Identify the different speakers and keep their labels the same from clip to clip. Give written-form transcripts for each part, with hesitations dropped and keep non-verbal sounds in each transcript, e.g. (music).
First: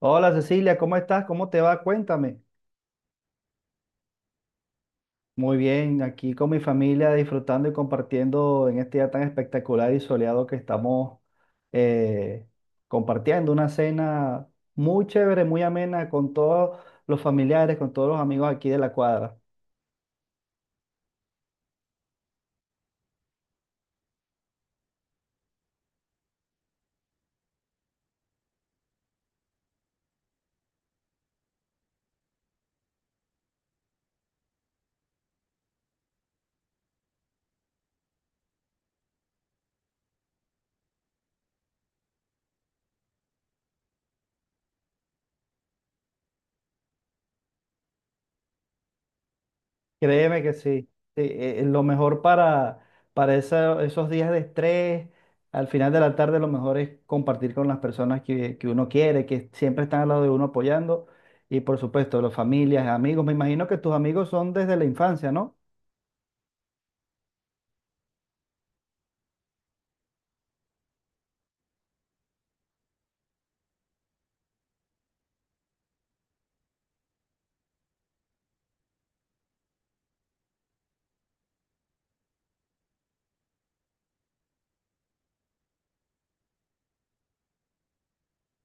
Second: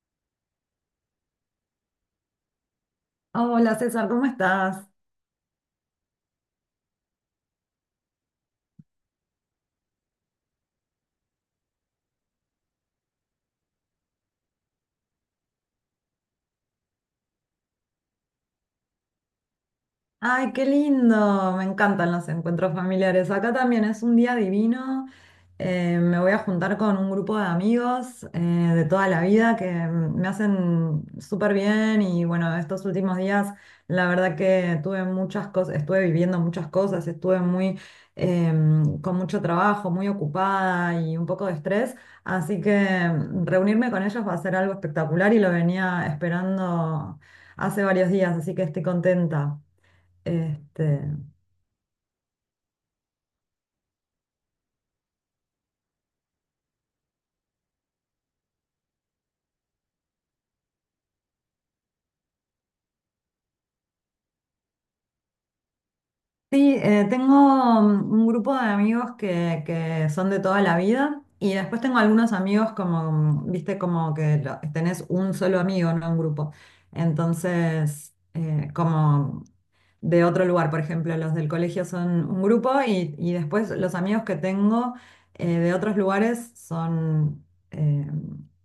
Speaker 1: Hola Cecilia, ¿cómo estás? ¿Cómo te va? Cuéntame.
Speaker 2: Ah, hola César, ¿cómo estás?
Speaker 1: Muy bien, aquí con mi familia disfrutando y compartiendo en este día tan espectacular y soleado que estamos eh, compartiendo una cena muy chévere, muy amena con todos los familiares, con todos los amigos aquí de la cuadra.
Speaker 2: Ay, qué lindo, me encantan los encuentros familiares. Acá también es un día divino. Me voy a juntar con un grupo de amigos de toda la vida que me hacen súper bien y bueno, estos últimos días la verdad que tuve muchas cosas, estuve viviendo muchas cosas, estuve muy con mucho trabajo, muy ocupada y un poco de estrés, así que reunirme con ellos va a ser algo espectacular y lo venía esperando hace varios días, así que estoy contenta.
Speaker 1: Créeme que sí. Sí,
Speaker 2: Este,
Speaker 1: lo mejor para esos días de estrés, al final de la tarde, lo mejor es compartir con las personas que uno quiere, que siempre están al lado de uno apoyando. Y por supuesto, las familias, amigos. Me imagino que tus amigos son desde la infancia, ¿no?
Speaker 2: sí, tengo un grupo de amigos que son de toda la vida y después tengo algunos amigos como, viste, como que tenés un solo amigo, no un grupo. Entonces, como de otro lugar. Por ejemplo, los del colegio son un grupo y después los amigos que tengo de otros lugares son, eh,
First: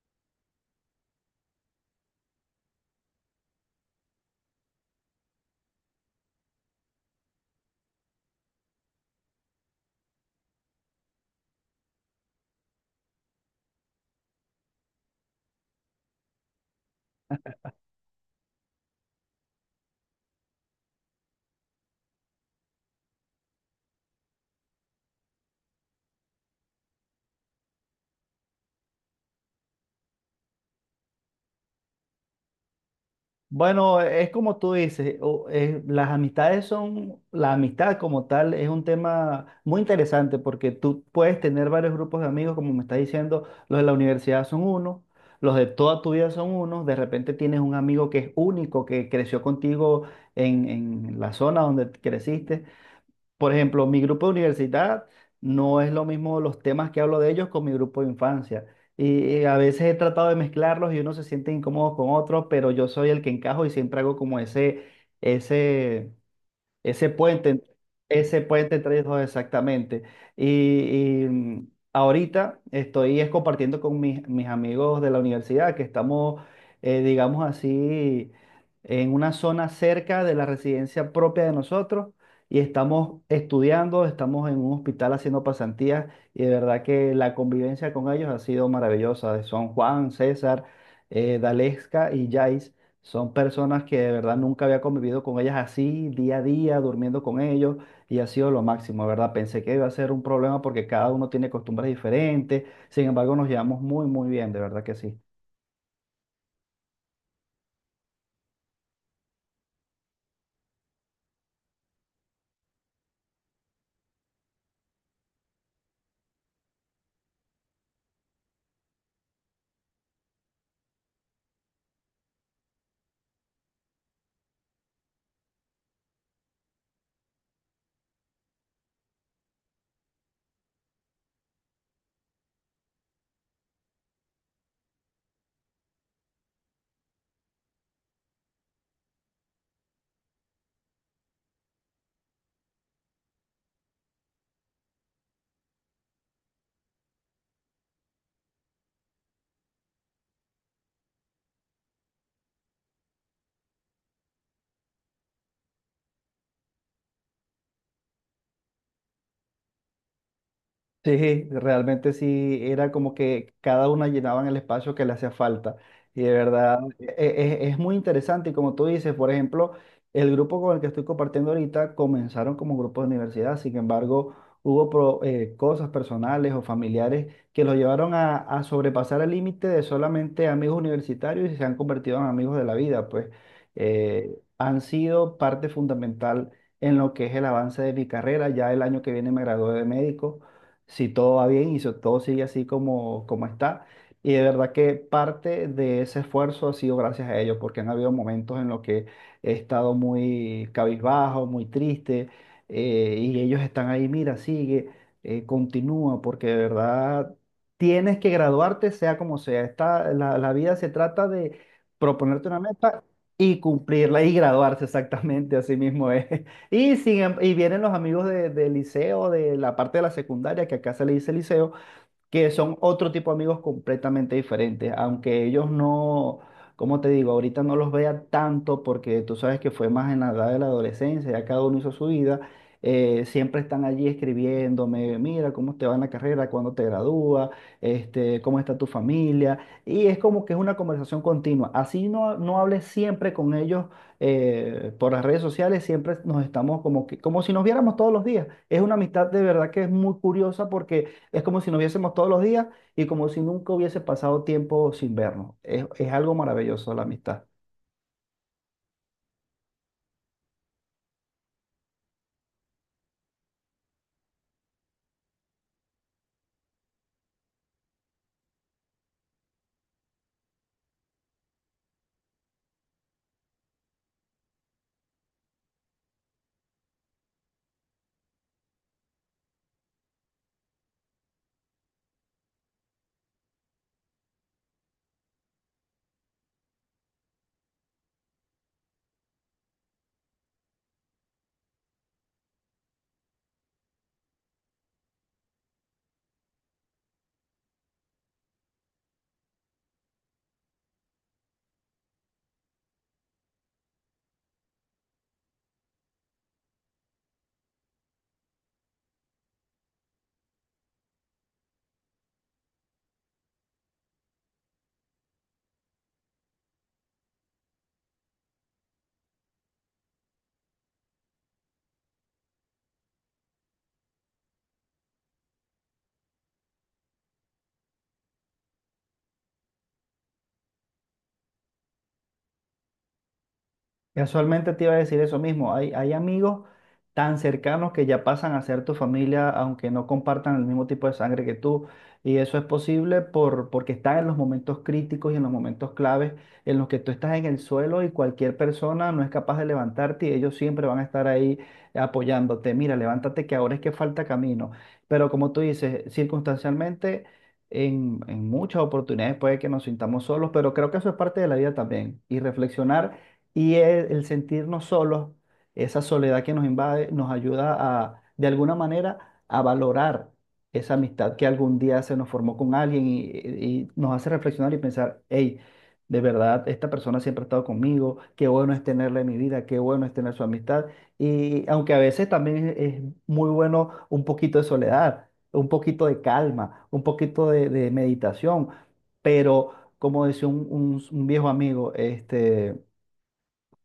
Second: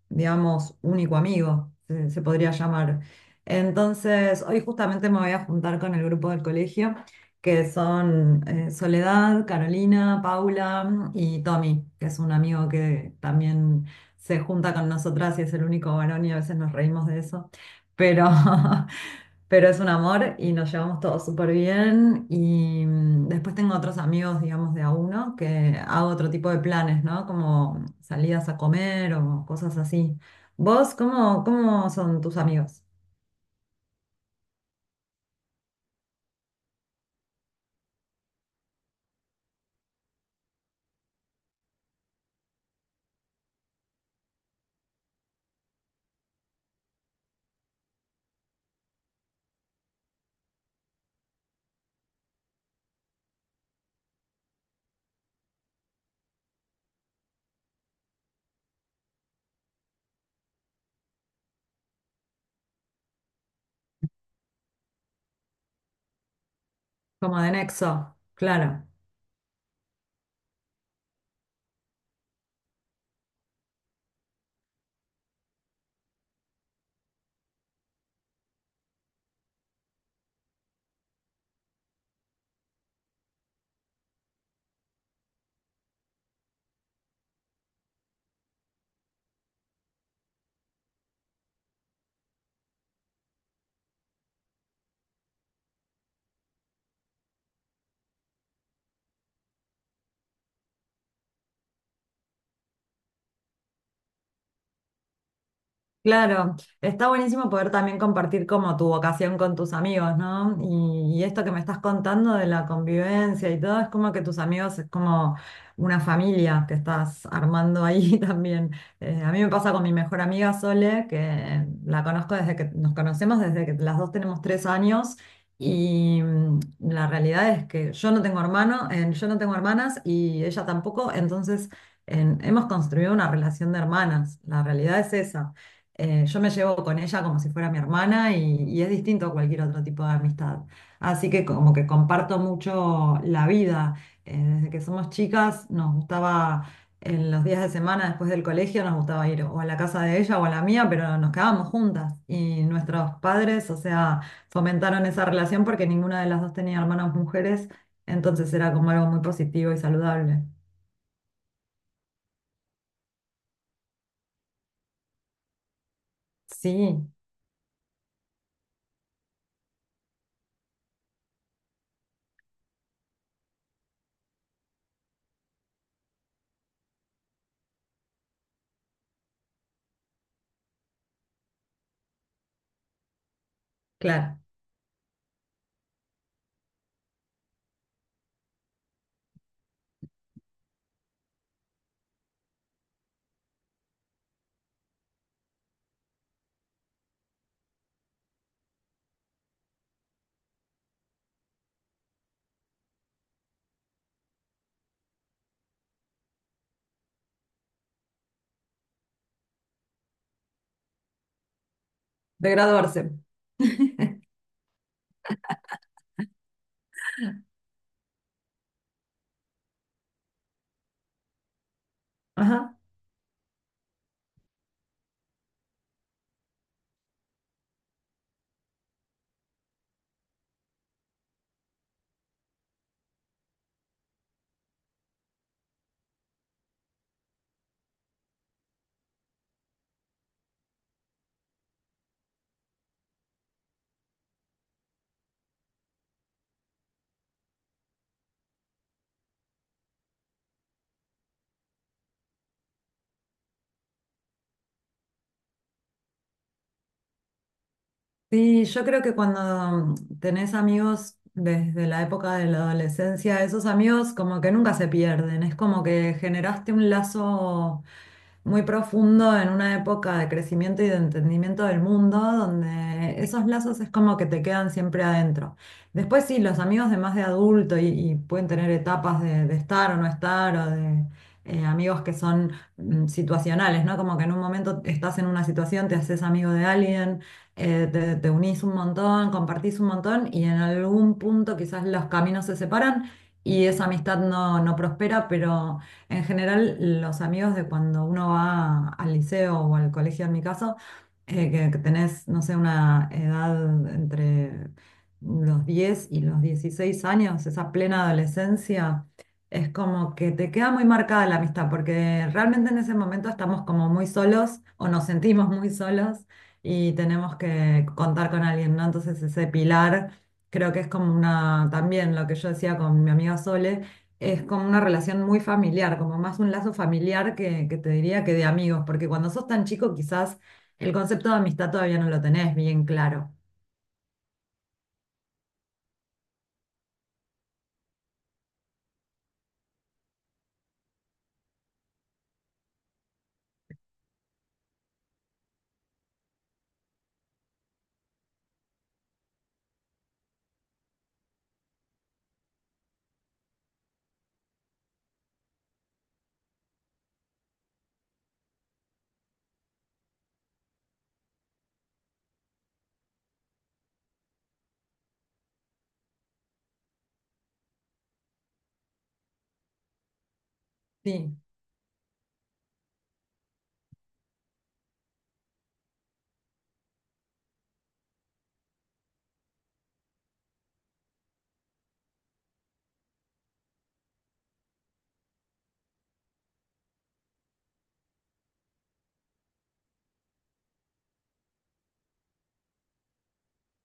Speaker 2: digamos, único amigo, se podría llamar. Entonces, hoy justamente me voy a juntar con el grupo del colegio, que son Soledad, Carolina, Paula y Tommy, que es un amigo que también se junta con nosotras y es el único varón y a veces nos reímos de eso. Pero (laughs) pero es un amor y nos llevamos todos súper bien. Y después tengo otros amigos, digamos, de a uno, que hago otro tipo de planes, ¿no? Como salidas a comer o cosas así. ¿Vos cómo, cómo son tus amigos?
Speaker 1: Bueno, es como tú dices, las amistades son, la amistad como tal es un tema muy interesante porque tú puedes tener varios grupos de amigos, como me estás diciendo, los de la universidad son uno, los de toda tu vida son unos, de repente tienes un amigo que es único, que creció contigo en la zona donde creciste. Por ejemplo, mi grupo de universidad no es lo mismo los temas que hablo de ellos con mi grupo de infancia. Y a veces he tratado de mezclarlos y uno se siente incómodo con otros, pero yo soy el que encajo y siempre hago como ese, ese
Speaker 2: Como
Speaker 1: puente,
Speaker 2: de nexo,
Speaker 1: ese
Speaker 2: claro.
Speaker 1: puente entre ellos dos, exactamente. Ahorita estoy es compartiendo con mis amigos de la universidad que estamos, digamos así, en una zona cerca de la residencia propia de nosotros y estamos estudiando, estamos en un hospital haciendo pasantías, y de verdad que la convivencia con ellos ha sido maravillosa. Son Juan, César, Dalesca y Jais. Son personas que de verdad nunca había convivido con ellas así, día a día, durmiendo con ellos, y ha sido lo máximo, de ¿verdad? Pensé que iba a ser un problema porque cada uno tiene costumbres diferentes, sin embargo nos llevamos muy, muy bien, de verdad que sí.
Speaker 2: Claro, está buenísimo poder también compartir como tu vocación con tus amigos, ¿no? Y esto que me estás contando de la convivencia y todo, es como que tus amigos es como una familia que estás armando ahí (laughs) también. A mí me pasa con mi mejor amiga Sole, que la conozco desde que nos conocemos, desde que las dos tenemos 3 años. Y la realidad es que yo no tengo hermano, yo no tengo hermanas y ella tampoco, entonces hemos construido una relación de hermanas. La realidad es esa. Yo me llevo con ella como si fuera mi hermana y es distinto a cualquier otro tipo de amistad. Así que como que comparto mucho la vida. Desde que somos chicas nos gustaba, en los días de semana después del colegio nos gustaba ir o a la casa de ella o a la mía, pero nos quedábamos juntas. Y nuestros padres, o sea, fomentaron esa relación porque ninguna de las dos tenía hermanas mujeres, entonces era como algo muy positivo y saludable.
Speaker 1: Sí, realmente sí, era como que cada una llenaban el espacio que le hacía falta. Y de verdad,
Speaker 2: Sí,
Speaker 1: es muy interesante. Y como tú dices, por ejemplo, el grupo con el que estoy compartiendo ahorita comenzaron como un grupo de universidad. Sin embargo, hubo cosas personales o familiares que los llevaron a sobrepasar el límite de solamente amigos universitarios y se han convertido en amigos de la vida. Pues
Speaker 2: claro,
Speaker 1: han sido parte fundamental en lo que es el avance de mi carrera. Ya el año que viene me gradué de médico si todo va bien y si todo sigue así como está. Y de verdad que parte de ese esfuerzo ha sido gracias a ellos, porque han habido momentos en los que he estado muy cabizbajo, muy triste, y ellos están ahí, mira, sigue, continúa, porque de verdad tienes que graduarte sea como sea. La vida se trata de proponerte
Speaker 2: de
Speaker 1: una meta
Speaker 2: graduarse.
Speaker 1: y
Speaker 2: (laughs)
Speaker 1: cumplirla y graduarse, exactamente, así mismo es. Y, sin em- Y vienen los amigos del liceo, de la parte de la secundaria, que acá se le dice liceo, que son
Speaker 2: Ajá.
Speaker 1: otro tipo de amigos completamente diferentes. Aunque ellos no, como te digo, ahorita no los vea tanto porque tú sabes que fue más en la edad de la adolescencia, ya cada uno hizo su vida, siempre están allí escribiéndome, mira, cómo te va en la carrera, cuándo te gradúas, este, cómo está tu familia, y es como que es una conversación continua, así no hables siempre con ellos por las redes sociales, siempre nos estamos como que, como si nos viéramos todos los días. Es una amistad de verdad que es muy curiosa, porque es como si nos viésemos todos los días y como si nunca hubiese pasado tiempo sin vernos. Es algo maravilloso la amistad.
Speaker 2: Sí, yo creo que cuando tenés amigos desde la época de la adolescencia, esos amigos como que nunca se pierden, es como que generaste un lazo muy profundo en una época de crecimiento y de entendimiento del mundo, donde esos lazos es como que te quedan siempre adentro. Después sí, los amigos de más de adulto y pueden tener etapas de estar o no estar amigos que son situacionales, ¿no? Como que en un momento estás en una situación, te haces amigo de alguien, te unís un montón, compartís un montón y en algún punto quizás los caminos se separan y esa amistad no, no prospera, pero en general, los amigos de cuando uno va al liceo o al colegio, en mi caso, que tenés, no sé, una edad entre los 10 y los 16 años, esa plena adolescencia, es como que te queda muy marcada la amistad, porque realmente en ese momento estamos como muy solos o nos sentimos muy solos y tenemos que contar con alguien, ¿no? Entonces ese pilar creo que es como una, también lo que yo decía con mi amiga Sole es como una relación muy familiar, como más un lazo familiar que te diría que de amigos, porque cuando sos tan chico quizás el concepto de amistad todavía no lo tenés bien claro.
Speaker 1: Casualmente te iba a decir eso mismo. Hay amigos tan cercanos que ya pasan a ser tu familia, aunque no compartan el mismo tipo de sangre que tú. Y eso es posible porque están en los momentos críticos y en los momentos claves en los que tú estás en el suelo y cualquier persona no es capaz de levantarte, y ellos siempre van a estar ahí apoyándote. Mira, levántate que ahora es que falta camino. Pero como tú dices, circunstancialmente, en muchas oportunidades puede que nos sintamos solos, pero creo que eso es parte de la vida también. Y reflexionar. Y el sentirnos solos, esa soledad que nos invade, nos ayuda a, de alguna manera, a valorar esa amistad
Speaker 2: Sí,
Speaker 1: que algún día se nos formó con alguien, y nos hace reflexionar y pensar, hey, de verdad, esta persona siempre ha estado conmigo, qué bueno es tenerla en mi vida, qué bueno es tener su amistad. Y aunque a veces también es muy bueno un poquito de soledad, un poquito de calma, un poquito de meditación, pero como decía un viejo amigo, este...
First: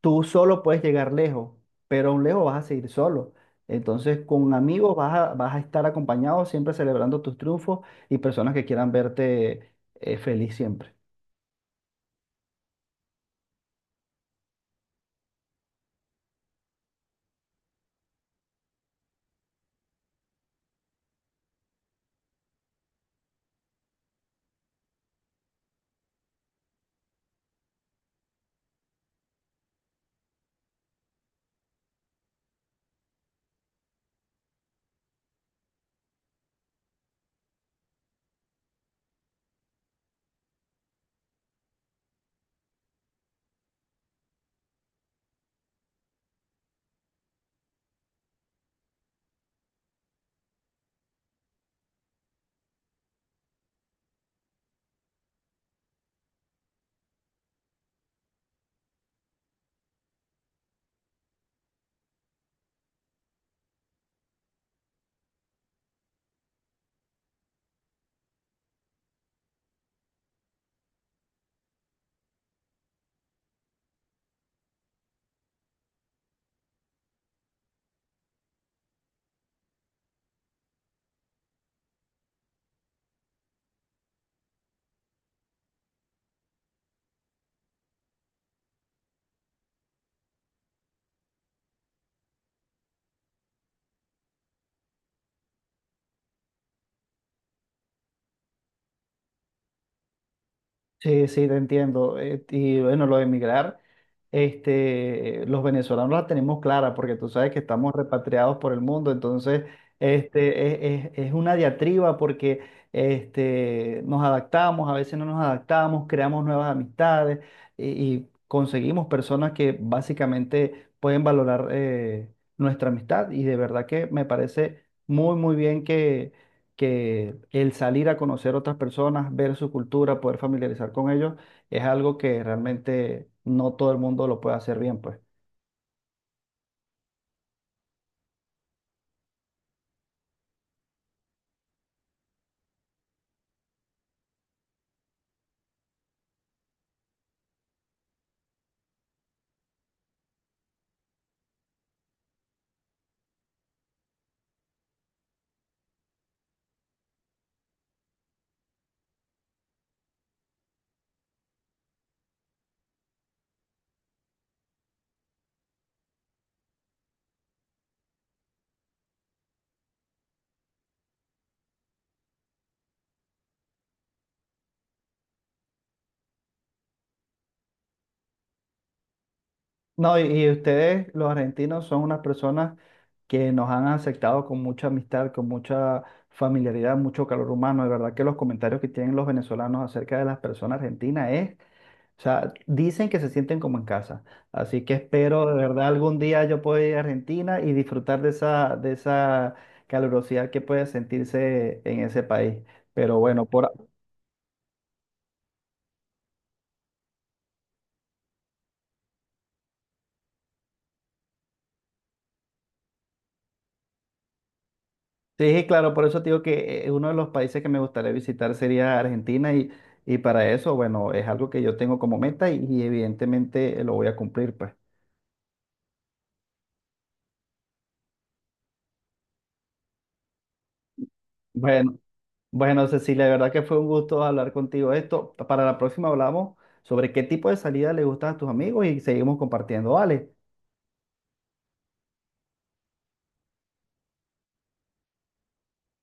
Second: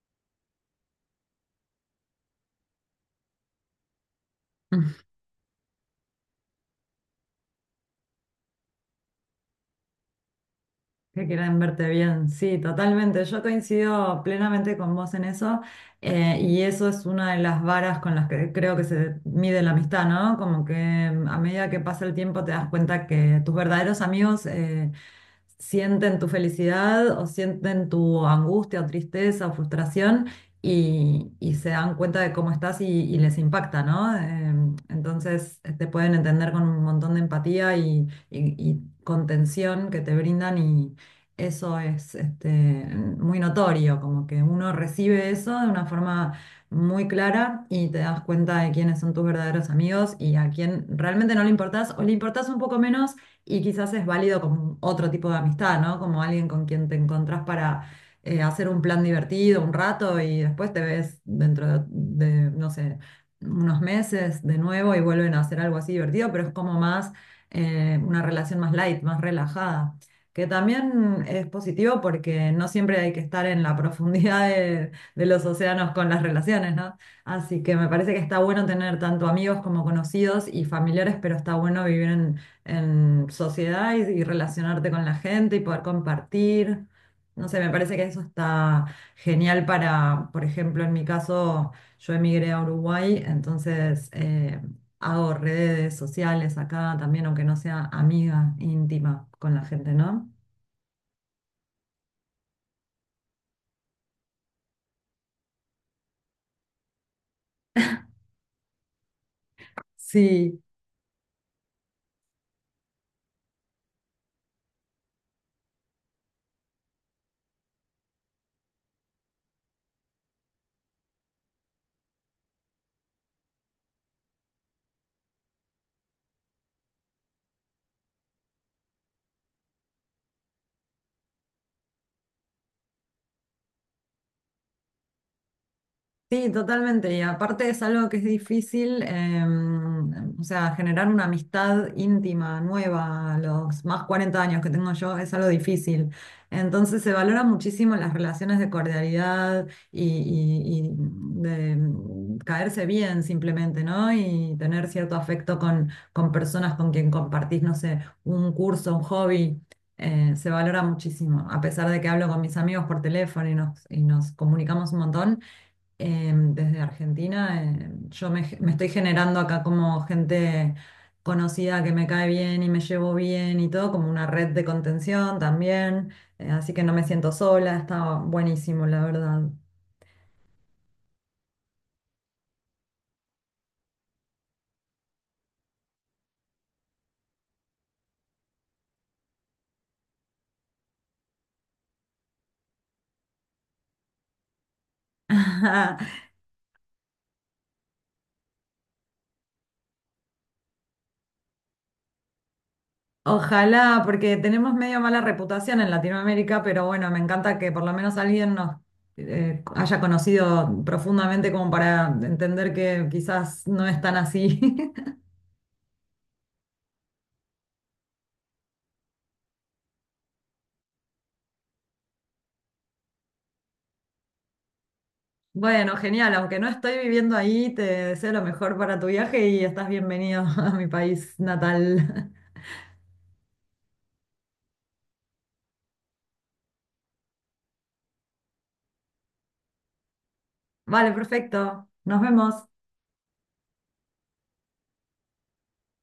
Speaker 1: Tú solo puedes llegar lejos, pero aún lejos vas a seguir solo. Entonces, con amigos
Speaker 2: (laughs)
Speaker 1: vas a estar acompañado, siempre celebrando tus triunfos y personas que quieran verte feliz siempre.
Speaker 2: que quieran verte bien, sí, totalmente. Yo coincido plenamente con vos en eso y eso es una de las varas con las que creo que se mide la amistad, ¿no? Como que a medida que pasa el tiempo te das cuenta que tus verdaderos amigos, sienten tu felicidad o sienten tu angustia o tristeza o frustración y se dan cuenta de cómo estás y les impacta, ¿no? Entonces te pueden entender con un montón de empatía y contención que te brindan y eso es muy notorio, como que uno recibe eso de una forma muy clara y te das cuenta de quiénes son tus verdaderos amigos y a quién realmente no le importás o le importás un poco menos y quizás es válido como otro tipo de amistad, ¿no? Como alguien con quien te encontrás para hacer un plan divertido un rato y después te ves dentro de, no sé, unos meses de nuevo y vuelven a hacer algo así divertido, pero es como más una relación más light, más relajada. Que también es positivo porque no siempre hay que estar en la (laughs) profundidad de los océanos con las relaciones, ¿no? Así que me parece que está bueno tener tanto amigos como conocidos y familiares, pero está bueno vivir en sociedad y relacionarte con la gente y poder compartir. No sé, me parece que eso está genial para, por ejemplo, en mi caso, yo emigré a Uruguay, entonces hago redes sociales acá también, aunque no sea amiga íntima con la gente, ¿no?
Speaker 1: Sí, sí, te entiendo. Y bueno, lo de emigrar, este, los venezolanos la tenemos clara porque tú sabes que estamos repatriados por el mundo. Entonces
Speaker 2: Sí.
Speaker 1: este, es una diatriba porque este, nos adaptamos, a veces no nos adaptamos, creamos nuevas amistades y, y conseguimos personas que básicamente pueden valorar nuestra amistad, y de verdad que me parece muy, muy bien que el salir a conocer otras personas, ver su cultura, poder familiarizar con ellos, es algo que realmente no todo el mundo lo puede hacer bien, pues.
Speaker 2: Sí, totalmente. Y aparte es algo que es difícil, o sea, generar una amistad íntima, nueva, a los más 40 años que tengo yo, es algo difícil. Entonces se valora muchísimo las relaciones de cordialidad y de caerse bien simplemente, ¿no? Y tener cierto afecto con personas con quien compartís, no sé, un curso, un hobby. Se valora muchísimo, a pesar de que hablo con mis amigos por teléfono y nos comunicamos un montón desde Argentina, yo me estoy generando acá como gente conocida que me cae bien y me llevo bien y todo, como una red de contención también, así que no me siento sola, está buenísimo, la verdad.
Speaker 1: No, y ustedes, los argentinos, son unas personas que nos han aceptado con mucha amistad, con mucha familiaridad, mucho calor humano. De verdad que los comentarios que tienen los venezolanos acerca de las personas argentinas es, o sea, dicen que se sienten como en casa. Así que espero de verdad
Speaker 2: (laughs)
Speaker 1: algún día yo pueda ir a Argentina y disfrutar de de esa calurosidad que puede sentirse en ese país. Pero bueno,
Speaker 2: Ojalá, porque tenemos medio mala reputación en Latinoamérica, pero bueno, me encanta que por lo menos alguien nos haya conocido profundamente como para entender que quizás no es tan así. (laughs)
Speaker 1: sí, claro, por eso te digo que uno de los países que me gustaría visitar sería Argentina, y para eso, bueno, es algo que yo tengo como meta y evidentemente lo voy a cumplir, pues.
Speaker 2: Bueno, genial, aunque no estoy viviendo ahí, te deseo lo mejor para tu viaje y estás bienvenido (laughs) a mi país
Speaker 1: Bueno.
Speaker 2: natal.
Speaker 1: Bueno, Cecilia, de verdad que fue un gusto hablar contigo de esto. Para la próxima hablamos sobre qué tipo de salida le gustan a tus amigos y seguimos compartiendo. Vale.
Speaker 2: (laughs) Vale, perfecto. Nos vemos.